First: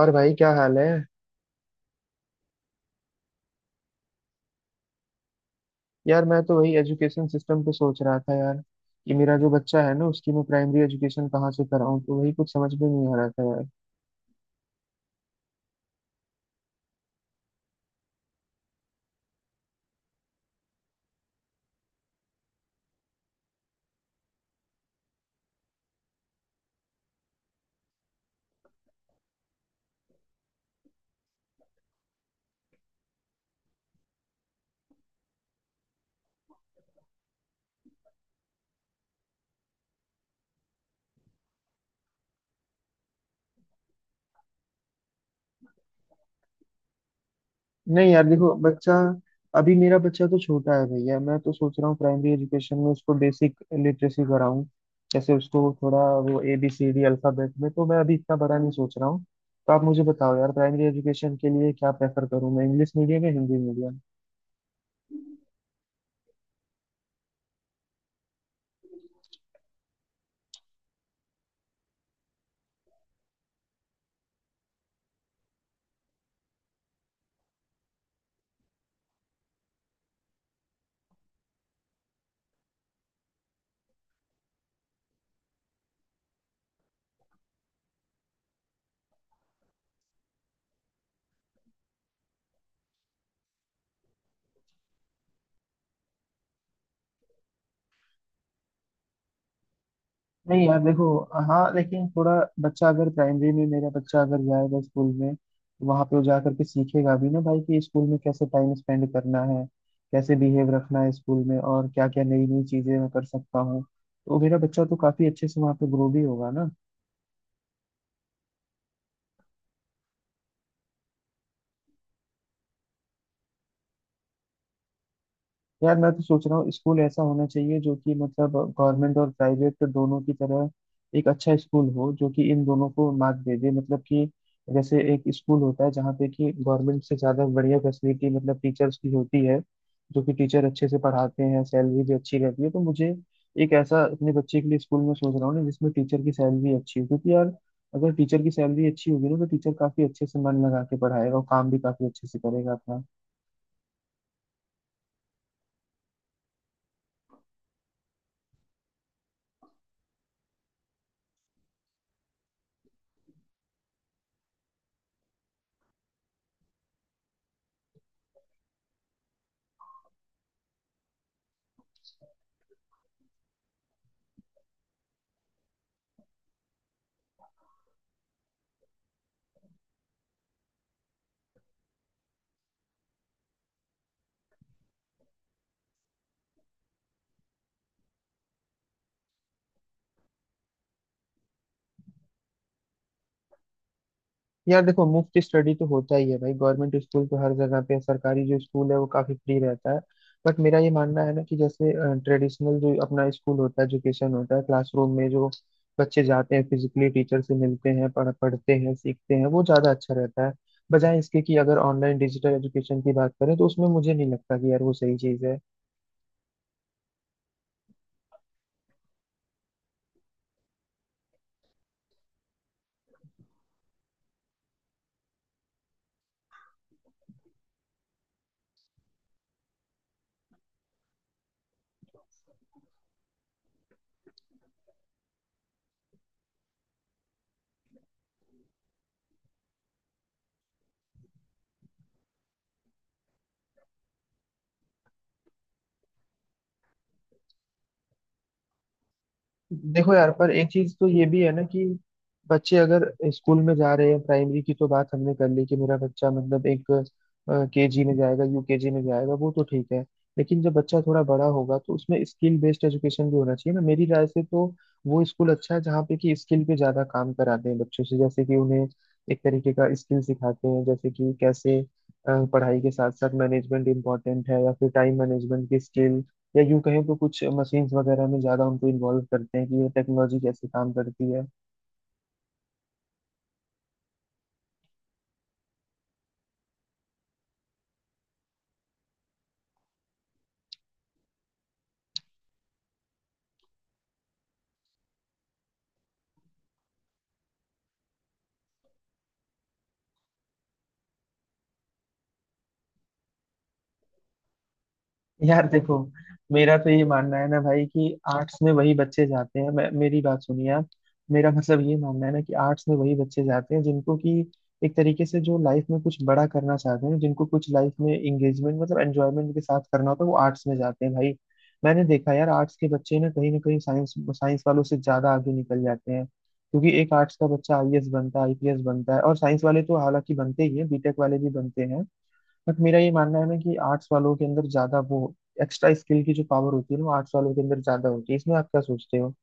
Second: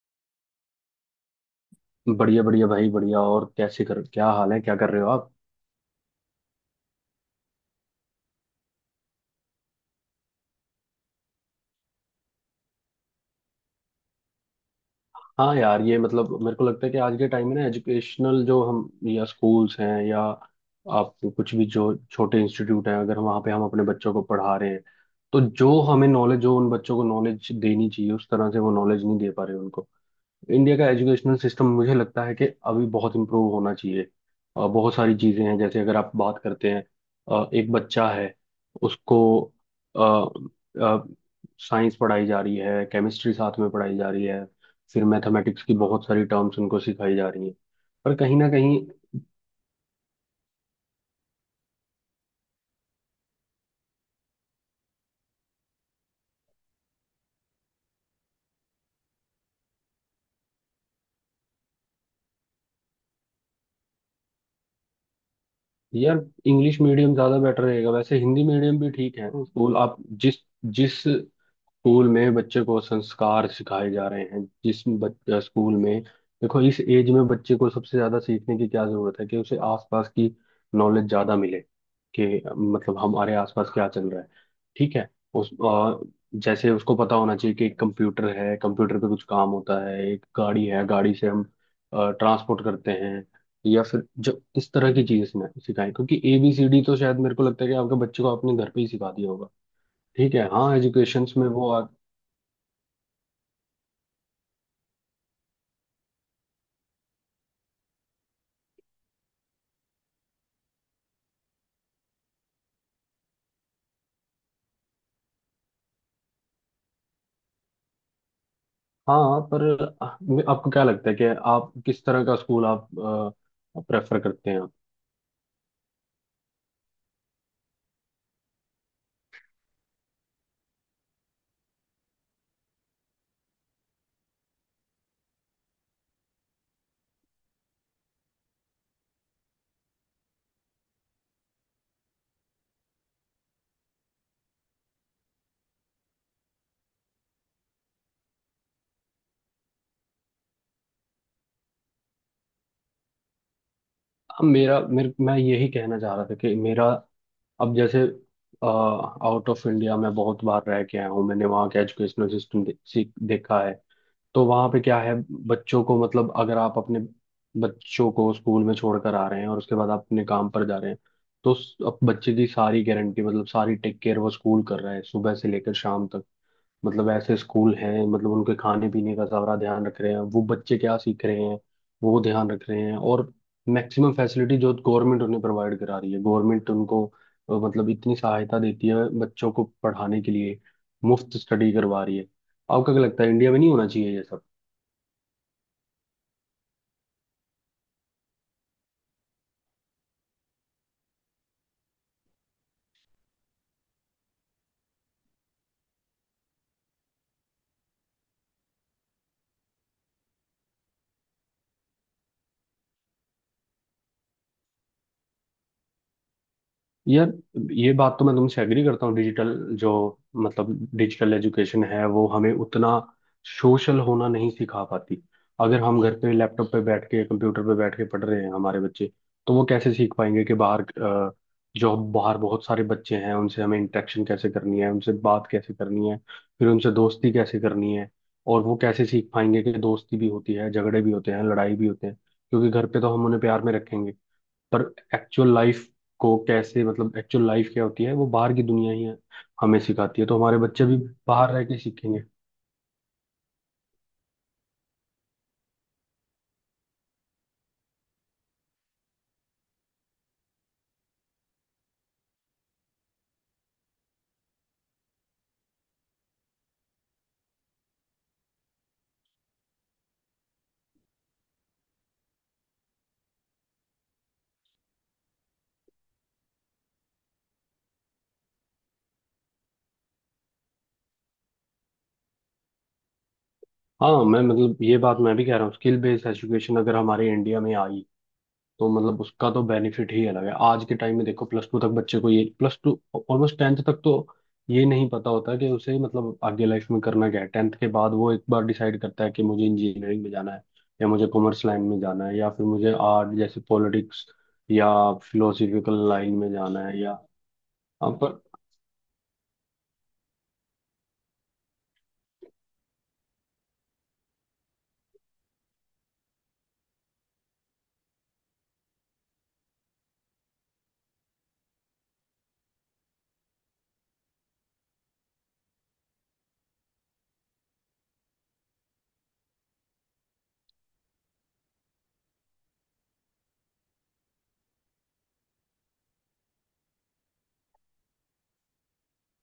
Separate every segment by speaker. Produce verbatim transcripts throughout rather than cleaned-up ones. Speaker 1: और भाई क्या हाल है?
Speaker 2: बढ़िया बढ़िया भाई बढ़िया। और कैसे कर क्या हाल है? क्या कर रहे हो आप?
Speaker 1: यार मैं तो वही एजुकेशन सिस्टम पे सोच रहा था यार कि मेरा जो बच्चा है ना उसकी मैं प्राइमरी एजुकेशन कहाँ से कराऊं, तो वही कुछ समझ में नहीं आ रहा था यार।
Speaker 2: हाँ यार, ये मतलब मेरे को लगता है कि आज के टाइम में ना एजुकेशनल जो हम या स्कूल्स हैं, या आप कुछ भी जो छोटे इंस्टीट्यूट हैं, अगर वहाँ पे हम अपने बच्चों को पढ़ा रहे हैं तो जो हमें नॉलेज जो उन बच्चों को नॉलेज देनी चाहिए उस तरह से वो नॉलेज नहीं दे पा रहे उनको। इंडिया का एजुकेशनल सिस्टम मुझे लगता है कि अभी बहुत इम्प्रूव होना चाहिए। अ, बहुत सारी चीज़ें हैं, जैसे अगर आप बात करते हैं, अ, एक बच्चा है, उसको साइंस पढ़ाई जा रही है, केमिस्ट्री साथ में पढ़ाई जा रही है, फिर मैथमेटिक्स की बहुत सारी टर्म्स उनको सिखाई जा रही हैं,
Speaker 1: नहीं
Speaker 2: पर
Speaker 1: यार
Speaker 2: कहीं ना
Speaker 1: देखो
Speaker 2: कहीं।
Speaker 1: बच्चा, अभी मेरा बच्चा तो छोटा है भैया। मैं तो सोच रहा हूँ प्राइमरी एजुकेशन में उसको बेसिक लिटरेसी कराऊं। जैसे उसको थोड़ा वो A B C D alphabet में तो मैं अभी इतना बड़ा नहीं सोच रहा हूँ। तो आप मुझे बताओ यार, प्राइमरी एजुकेशन के लिए क्या प्रेफर करूँ मैं, इंग्लिश मीडियम या हिंदी मीडियम?
Speaker 2: यार, इंग्लिश मीडियम ज़्यादा बेटर रहेगा, वैसे हिंदी मीडियम भी ठीक है। स्कूल आप जिस जिस स्कूल में बच्चे को संस्कार सिखाए जा रहे हैं, जिस बच्चा स्कूल में। देखो, इस एज में बच्चे को सबसे ज्यादा सीखने की क्या जरूरत है कि उसे आसपास की नॉलेज ज्यादा मिले, कि मतलब हमारे आसपास क्या चल रहा है। ठीक है। उस अ, जैसे उसको पता होना चाहिए कि एक कंप्यूटर है, कंप्यूटर पे कुछ काम होता है, एक गाड़ी है, गाड़ी से हम ट्रांसपोर्ट करते हैं। या फिर जब इस तरह की चीजें सिखा- सिखाएं, क्योंकि ए बी सी डी तो शायद मेरे को लगता है कि आपके बच्चे को आपने घर पे ही सिखा दिया होगा। ठीक है,
Speaker 1: नहीं
Speaker 2: हाँ,
Speaker 1: यार देखो।
Speaker 2: एजुकेशन में
Speaker 1: हाँ
Speaker 2: वो।
Speaker 1: लेकिन थोड़ा बच्चा अगर प्राइमरी में, मेरा बच्चा अगर जाएगा स्कूल में तो वहां पे वो जा करके सीखेगा भी ना भाई कि स्कूल में कैसे टाइम स्पेंड करना है, कैसे बिहेव रखना है स्कूल में, और क्या क्या नई नई चीजें मैं कर सकता हूँ। तो मेरा बच्चा तो काफी अच्छे से वहां पे ग्रो भी होगा ना।
Speaker 2: हाँ, पर आपको क्या लगता है कि आप किस तरह का स्कूल आप प्रेफर करते हैं?
Speaker 1: यार मैं तो सोच रहा हूँ स्कूल ऐसा होना चाहिए जो कि मतलब गवर्नमेंट और प्राइवेट दोनों की तरह एक अच्छा स्कूल हो, जो कि इन दोनों को मात दे दे। मतलब कि जैसे एक स्कूल होता है जहाँ पे कि गवर्नमेंट से ज़्यादा बढ़िया फैसिलिटी मतलब टीचर्स की होती है, जो कि टीचर अच्छे से पढ़ाते हैं, सैलरी भी अच्छी रहती है। तो मुझे एक ऐसा अपने बच्चे के लिए स्कूल में सोच रहा हूँ ना जिसमें टीचर की सैलरी अच्छी हो, क्योंकि यार अगर टीचर की सैलरी अच्छी होगी ना तो टीचर काफ़ी अच्छे से मन लगा के पढ़ाएगा और काम भी काफ़ी अच्छे से करेगा अपना।
Speaker 2: अब मेरा मेरे मैं यही कहना चाह रहा था कि मेरा, अब जैसे आउट ऑफ इंडिया मैं बहुत बार रह के आया हूँ, मैंने वहाँ का एजुकेशनल सिस्टम दे, सीख देखा है। तो वहाँ पे क्या है, बच्चों को मतलब अगर आप अपने बच्चों को स्कूल में छोड़कर आ रहे हैं और उसके बाद आप अपने काम पर जा रहे हैं, तो उस- अब बच्चे की सारी गारंटी मतलब सारी टेक केयर वो स्कूल कर रहा है, सुबह से लेकर शाम तक। मतलब ऐसे स्कूल हैं, मतलब उनके खाने पीने का सारा ध्यान रख रहे हैं, वो बच्चे क्या सीख रहे हैं वो ध्यान रख रहे हैं, और मैक्सिमम फैसिलिटी जो गवर्नमेंट उन्हें प्रोवाइड करा रही है। गवर्नमेंट उनको अ, मतलब इतनी सहायता देती है बच्चों को पढ़ाने के लिए, मुफ्त स्टडी करवा रही है। आपको क्या लगता है इंडिया में नहीं होना चाहिए ये सब?
Speaker 1: यार देखो, मुफ्त स्टडी तो होता ही है भाई, गवर्नमेंट स्कूल तो हर जगह पे है, सरकारी जो स्कूल है वो काफी फ्री रहता है। बट मेरा ये मानना है ना कि जैसे ट्रेडिशनल जो अपना स्कूल होता है, एजुकेशन होता है क्लासरूम में, जो बच्चे जाते हैं फिजिकली टीचर से मिलते हैं, पढ़ पढ़ते हैं सीखते हैं, वो ज्यादा अच्छा रहता है, बजाय इसके कि अगर ऑनलाइन डिजिटल एजुकेशन की बात करें तो उसमें मुझे नहीं लगता कि यार वो सही चीज है।
Speaker 2: यार, ये बात तो मैं तुमसे एग्री करता हूँ। डिजिटल जो मतलब डिजिटल एजुकेशन है वो हमें उतना सोशल होना नहीं सिखा पाती। अगर हम घर पे लैपटॉप पे बैठ के, कंप्यूटर पे बैठ के पढ़ रहे हैं हमारे बच्चे, तो वो कैसे सीख पाएंगे कि बाहर अ, जो बाहर बहुत सारे बच्चे हैं उनसे हमें इंटरेक्शन कैसे करनी है, उनसे बात कैसे करनी है, फिर उनसे दोस्ती कैसे करनी है, और वो कैसे सीख पाएंगे कि दोस्ती भी होती है, झगड़े भी होते हैं, लड़ाई भी होते हैं, क्योंकि घर पे तो हम उन्हें प्यार में रखेंगे। पर एक्चुअल लाइफ को कैसे, मतलब एक्चुअल लाइफ क्या होती है वो बाहर की दुनिया ही है, हमें
Speaker 1: देखो
Speaker 2: सिखाती है,
Speaker 1: यार,
Speaker 2: तो
Speaker 1: पर
Speaker 2: हमारे
Speaker 1: एक
Speaker 2: बच्चे
Speaker 1: चीज
Speaker 2: भी
Speaker 1: तो ये भी है
Speaker 2: बाहर
Speaker 1: ना
Speaker 2: रह के
Speaker 1: कि
Speaker 2: सीखेंगे।
Speaker 1: बच्चे अगर स्कूल में जा रहे हैं प्राइमरी की, तो बात हमने कर ली कि मेरा बच्चा मतलब एक केजी में जाएगा, यूकेजी में जाएगा, वो तो ठीक है। लेकिन जब बच्चा थोड़ा बड़ा होगा तो उसमें स्किल बेस्ड एजुकेशन भी होना चाहिए ना मेरी राय से। तो वो स्कूल अच्छा है जहाँ पे कि स्किल पे ज्यादा काम कराते हैं बच्चों से, जैसे कि उन्हें एक तरीके का स्किल सिखाते हैं, जैसे कि कैसे अ, पढ़ाई के साथ साथ मैनेजमेंट इम्पोर्टेंट है, या फिर टाइम मैनेजमेंट की स्किल, या यूं कहें तो कुछ मशीन्स वगैरह में ज्यादा उनको इन्वॉल्व करते हैं कि ये टेक्नोलॉजी कैसे काम करती है।
Speaker 2: हाँ मैं मतलब, ये बात मैं भी कह रहा हूँ, स्किल बेस्ड एजुकेशन अगर हमारे इंडिया में आई तो मतलब उसका तो बेनिफिट ही अलग है। आज के टाइम में देखो, प्लस टू तक बच्चे को, ये प्लस टू ऑलमोस्ट टेंथ तक तो ये नहीं पता होता कि उसे मतलब आगे लाइफ में करना क्या है। टेंथ के बाद वो एक बार डिसाइड करता है कि मुझे इंजीनियरिंग में जाना है, या मुझे कॉमर्स लाइन में जाना है, या फिर मुझे आर्ट जैसे पॉलिटिक्स, या
Speaker 1: यार देखो,
Speaker 2: फिलोसफिकल लाइन में
Speaker 1: मेरा
Speaker 2: जाना
Speaker 1: तो
Speaker 2: है,
Speaker 1: ये
Speaker 2: या।
Speaker 1: मानना है ना भाई कि
Speaker 2: हाँ, पर
Speaker 1: आर्ट्स में वही बच्चे जाते हैं। मैं, मेरी बात सुनिए आप। मेरा मतलब ये मानना है ना कि आर्ट्स में वही बच्चे जाते हैं जिनको कि एक तरीके से जो लाइफ में कुछ बड़ा करना चाहते हैं, जिनको कुछ लाइफ में इंगेजमेंट मतलब एंजॉयमेंट के साथ करना होता है, वो आर्ट्स में जाते हैं भाई। मैंने देखा यार, आर्ट्स के बच्चे ना कहीं ना कहीं साइंस साइंस वालों से ज्यादा आगे निकल जाते हैं, क्योंकि एक आर्ट्स का बच्चा आईएएस बनता है आईपीएस बनता है, और साइंस वाले तो हालांकि बनते ही हैं, बीटेक वाले भी बनते हैं। बट मेरा ये मानना है ना कि आर्ट्स वालों के अंदर ज्यादा वो एक्स्ट्रा स्किल की जो पावर होती है ना, वो आर्ट्स वालों के अंदर ज्यादा होती है। इसमें आप क्या सोचते हो?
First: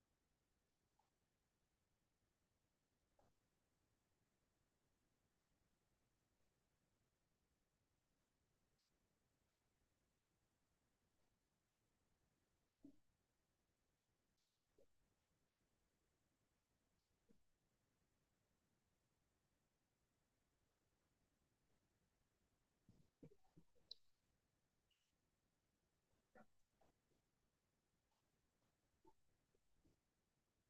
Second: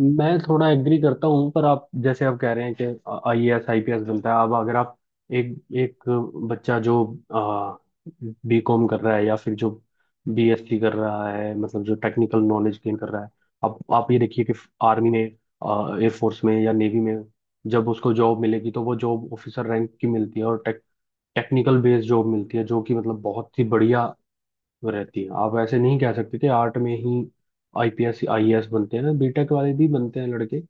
Speaker 2: मैं थोड़ा एग्री करता हूँ। पर आप जैसे आप कह रहे हैं कि आईएएस आईपीएस बनता है, अब अगर आप एक एक बच्चा जो बीकॉम कर रहा है, या फिर जो बीएससी कर रहा है, मतलब जो टेक्निकल नॉलेज गेन कर रहा है, अब आप ये देखिए कि आर्मी में, एयरफोर्स में या नेवी में जब उसको जॉब मिलेगी, तो वो जॉब ऑफिसर रैंक की मिलती है, और टेक टेक्निकल बेस्ड जॉब मिलती है, जो कि मतलब बहुत ही बढ़िया वो रहती है। आप ऐसे नहीं कह सकते कि आर्ट में ही आईपीएस आईएएस बनते हैं, बीटेक वाले भी बनते हैं लड़के,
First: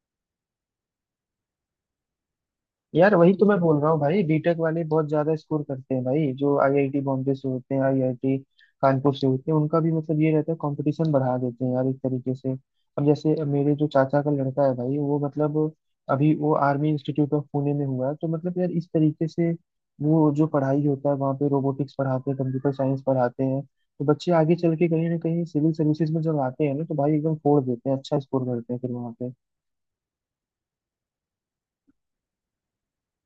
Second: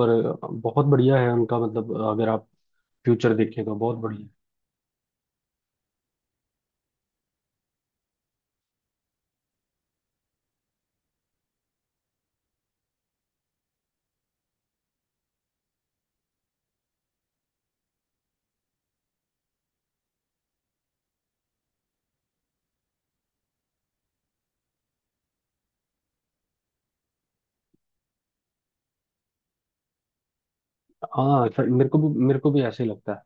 Speaker 2: पर बहुत बढ़िया है उनका, मतलब अगर आप
Speaker 1: यार वही
Speaker 2: फ्यूचर
Speaker 1: तो मैं
Speaker 2: देखें तो
Speaker 1: बोल रहा
Speaker 2: बहुत
Speaker 1: हूँ भाई,
Speaker 2: बढ़िया है।
Speaker 1: बीटेक वाले बहुत ज्यादा स्कोर करते हैं भाई, जो आईआईटी बॉम्बे से होते हैं, आईआईटी कानपुर से होते हैं, उनका भी मतलब ये रहता है, कंपटीशन बढ़ा देते हैं यार एक तरीके से। अब जैसे मेरे जो चाचा का लड़का है भाई, वो मतलब अभी वो आर्मी इंस्टीट्यूट ऑफ पुणे में हुआ है, तो मतलब यार इस तरीके से वो जो पढ़ाई होता है वहाँ पे, रोबोटिक्स पढ़ाते हैं कंप्यूटर साइंस पढ़ाते हैं। तो बच्चे आगे चल के कहीं ना कहीं सिविल सर्विसेज में जब आते हैं ना, तो भाई एकदम फोड़ देते हैं, अच्छा स्कोर करते हैं फिर वहाँ पे।
Speaker 2: हाँ सर, मेरे को भी मेरे को भी ऐसे ही लगता है।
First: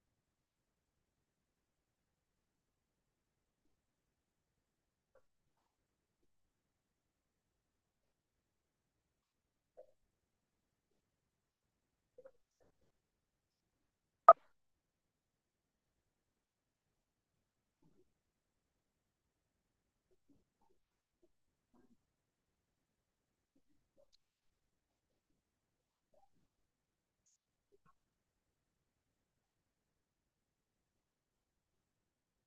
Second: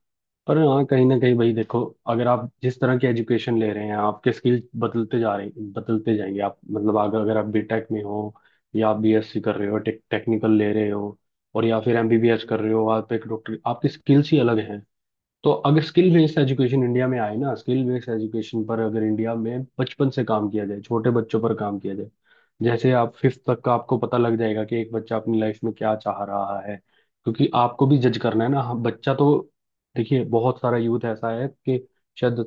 Speaker 2: पर हाँ, कहीं ना कहीं भाई देखो, अगर आप जिस तरह की एजुकेशन ले रहे हैं आपके स्किल बदलते जा रहे बदलते जाएंगे। आप मतलब अगर अगर आप बीटेक में हो, या आप बीएससी कर रहे हो, टेक, टेक्निकल ले रहे हो, और या फिर एमबीबीएस कर रहे हो, आप एक डॉक्टर, आपकी स्किल्स ही अलग हैं। तो अगर स्किल बेस्ड एजुकेशन इंडिया में आए ना, स्किल बेस्ड एजुकेशन पर अगर इंडिया में बचपन से काम किया जाए, छोटे बच्चों पर काम किया जाए, जैसे आप फिफ्थ तक का, आपको पता लग जाएगा कि एक बच्चा अपनी लाइफ में क्या चाह रहा है, क्योंकि आपको भी जज करना है ना। हम- बच्चा तो देखिए, बहुत सारा यूथ ऐसा है कि शायद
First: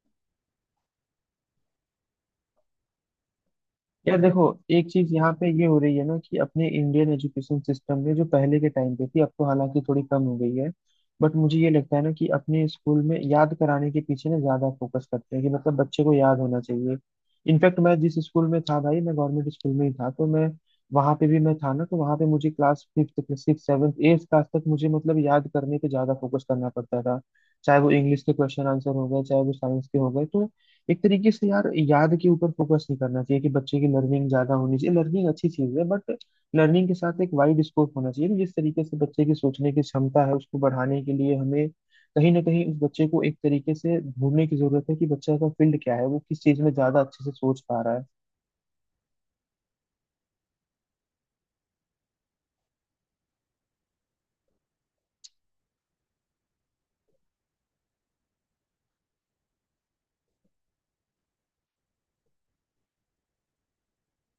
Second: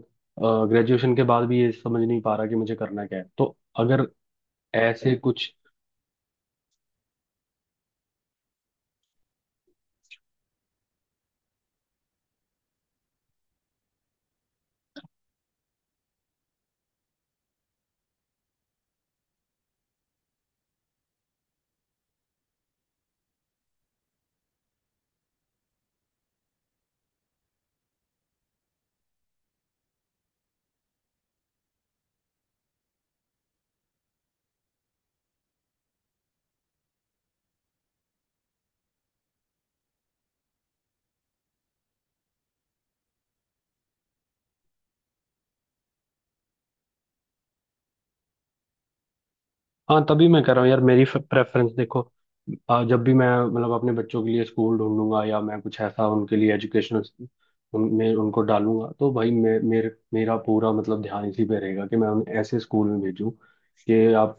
Speaker 2: ग्रेजुएशन के बाद भी ये समझ नहीं पा रहा कि मुझे करना क्या है, तो अगर
Speaker 1: यार देखो, एक चीज
Speaker 2: ऐसे
Speaker 1: यहाँ पे
Speaker 2: कुछ।
Speaker 1: ये हो रही है ना कि अपने इंडियन एजुकेशन सिस्टम में जो पहले के टाइम पे थी, अब तो हालांकि थोड़ी कम हो गई है। बट मुझे ये लगता है ना कि अपने स्कूल में याद कराने के पीछे ना ज्यादा फोकस करते हैं, कि मतलब बच्चे को याद होना चाहिए। इनफैक्ट मैं जिस स्कूल में था भाई, मैं गवर्नमेंट स्कूल में ही था, तो मैं वहां पे भी मैं था ना, तो वहां पे मुझे class fifth six seventh eighth class तक मुझे मतलब याद करने पे ज्यादा फोकस करना पड़ता था, चाहे वो इंग्लिश के क्वेश्चन आंसर हो गए, चाहे वो साइंस के हो गए। तो एक तरीके से यार, याद के ऊपर फोकस नहीं करना चाहिए, कि बच्चे की लर्निंग ज्यादा होनी चाहिए, लर्निंग अच्छी चीज है, बट लर्निंग के साथ एक वाइड स्कोप होना चाहिए। जिस तरीके से बच्चे की सोचने की क्षमता है उसको बढ़ाने के लिए हमें कहीं ना कहीं उस बच्चे को एक तरीके से ढूंढने की जरूरत है कि बच्चे का फील्ड क्या है, वो किस चीज में ज्यादा अच्छे से सोच पा रहा है।
Speaker 2: हाँ तभी मैं कह रहा हूँ यार, मेरी प्रेफरेंस देखो, आ, जब भी मैं मतलब अपने बच्चों के लिए स्कूल ढूंढूंगा, या मैं कुछ ऐसा उनके लिए एजुकेशनल उन, मैं उनको डालूंगा, तो भाई मे, मेरे मेरा पूरा मतलब ध्यान इसी पे रहेगा कि मैं उन्हें ऐसे स्कूल में भेजूँ, कि आप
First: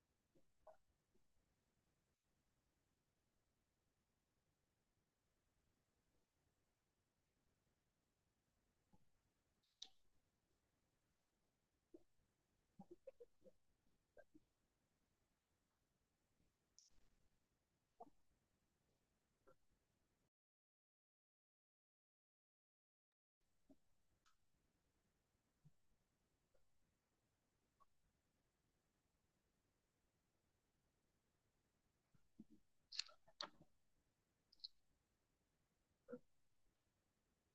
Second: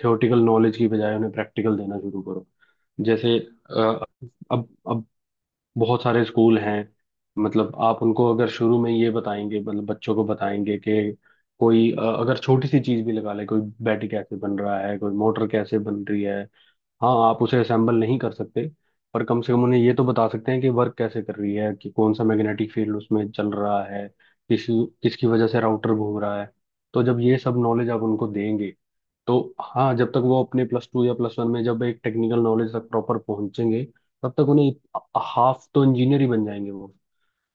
Speaker 2: थ्योरेटिकल नॉलेज की बजाय उन्हें प्रैक्टिकल देना शुरू करो। जैसे अ, अब अब बहुत सारे स्कूल हैं, मतलब आप उनको अगर शुरू में ये बताएंगे, मतलब बच्चों को बताएंगे कि कोई अ, अगर छोटी सी चीज भी लगा ले, कोई बैटरी कैसे बन रहा है, कोई मोटर कैसे बन रही है। हाँ, आप उसे असेंबल नहीं कर सकते, पर कम से कम उन्हें ये तो बता सकते हैं कि वर्क कैसे कर रही है, कि कौन सा मैग्नेटिक फील्ड उसमें चल रहा है, किस किसकी वजह से राउटर घूम रहा है। तो जब ये सब नॉलेज आप उनको देंगे, तो हाँ, जब तक वो अपने प्लस टू या प्लस वन में जब एक टेक्निकल नॉलेज तक प्रॉपर पहुंचेंगे, तब तक उन्हें हाफ तो इंजीनियर ही बन जाएंगे वो।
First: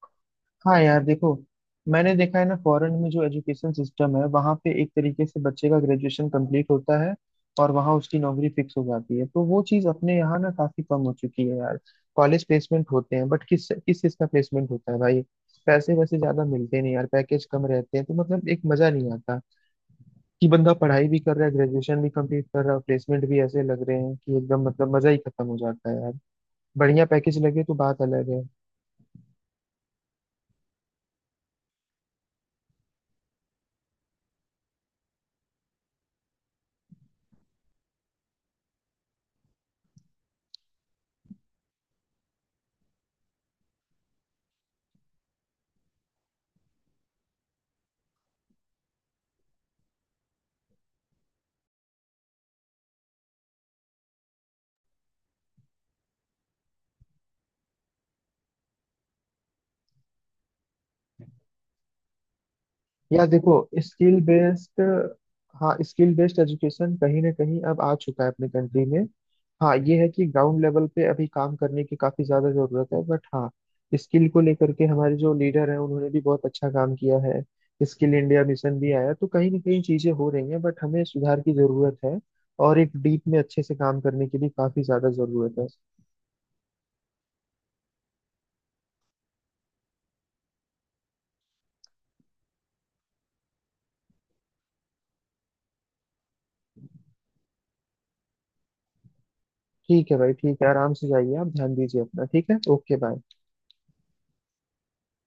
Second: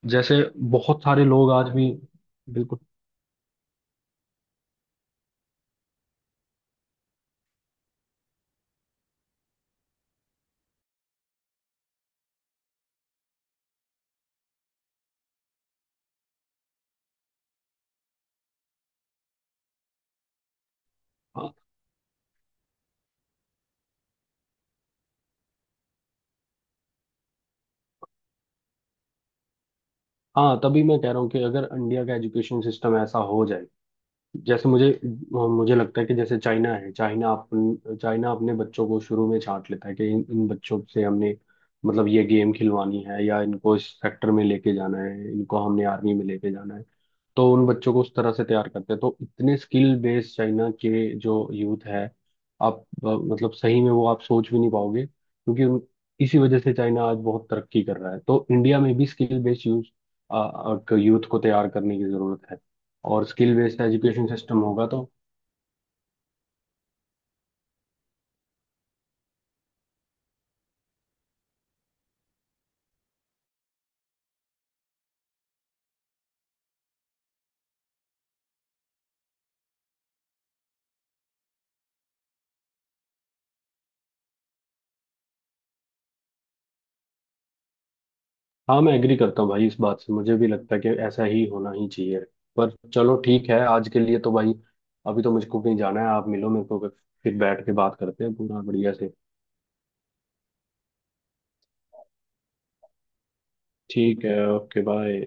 Speaker 2: जैसे
Speaker 1: हाँ यार
Speaker 2: बहुत सारे
Speaker 1: देखो,
Speaker 2: लोग आज भी।
Speaker 1: मैंने देखा है ना,
Speaker 2: बिल्कुल।
Speaker 1: फॉरेन में जो एजुकेशन सिस्टम है वहाँ पे एक तरीके से बच्चे का ग्रेजुएशन कंप्लीट होता है और वहाँ उसकी नौकरी फिक्स हो जाती है। तो वो चीज़ अपने यहाँ ना काफी कम हो चुकी है यार। कॉलेज प्लेसमेंट होते हैं, बट किस किस चीज़ का प्लेसमेंट होता है भाई, पैसे वैसे ज्यादा मिलते नहीं यार, पैकेज कम रहते हैं, तो मतलब एक मजा नहीं आता कि बंदा पढ़ाई भी कर रहा है,
Speaker 2: हाँ।
Speaker 1: ग्रेजुएशन भी कंप्लीट कर रहा है, प्लेसमेंट भी ऐसे लग रहे हैं कि एकदम मतलब मजा ही खत्म हो जाता है यार। बढ़िया पैकेज लगे तो बात अलग है।
Speaker 2: हाँ तभी मैं कह रहा हूँ कि अगर इंडिया का एजुकेशन सिस्टम ऐसा हो जाए, जैसे मुझे मुझे लगता है कि जैसे चाइना है, चाइना अपन चाइना अपने बच्चों को शुरू में छांट लेता है कि इन इन बच्चों से हमने मतलब ये गेम खिलवानी है, या इनको इस सेक्टर में लेके जाना है, इनको हमने आर्मी में लेके जाना है, तो उन बच्चों को उस तरह से तैयार करते हैं। तो इतने स्किल बेस्ड चाइना के जो यूथ है, आप अ, मतलब सही में, वो आप सोच भी नहीं पाओगे, क्योंकि उन इसी वजह से चाइना आज बहुत तरक्की कर रहा है। तो इंडिया में भी स्किल बेस्ड यूथ यूथ को तैयार करने की जरूरत है,
Speaker 1: या
Speaker 2: और
Speaker 1: देखो,
Speaker 2: skill based
Speaker 1: skill
Speaker 2: education system
Speaker 1: based,
Speaker 2: होगा तो।
Speaker 1: हाँ स्किल बेस्ड एजुकेशन कहीं ना कहीं अब आ चुका है अपने कंट्री में। हाँ ये है कि ग्राउंड लेवल पे अभी काम करने की काफी ज्यादा जरूरत है, बट हाँ स्किल को लेकर के हमारे जो लीडर हैं उन्होंने भी बहुत अच्छा काम किया है। स्किल इंडिया मिशन भी आया, तो कहीं ना कहीं चीजें हो रही हैं, बट हमें सुधार की जरूरत है और एक डीप में अच्छे से काम करने की भी काफी ज्यादा जरूरत है।
Speaker 2: हाँ मैं एग्री करता हूँ भाई इस बात से, मुझे भी लगता है कि ऐसा ही होना ही चाहिए। पर चलो ठीक है आज के लिए तो भाई, अभी तो मुझको कहीं जाना है। आप मिलो मेरे को, फिर बैठ के बात करते हैं पूरा बढ़िया से।
Speaker 1: ठीक है भाई, ठीक है आराम से जाइए आप, ध्यान दीजिए अपना। ठीक है, ओके बाय।
Speaker 2: ठीक है, ओके बाय।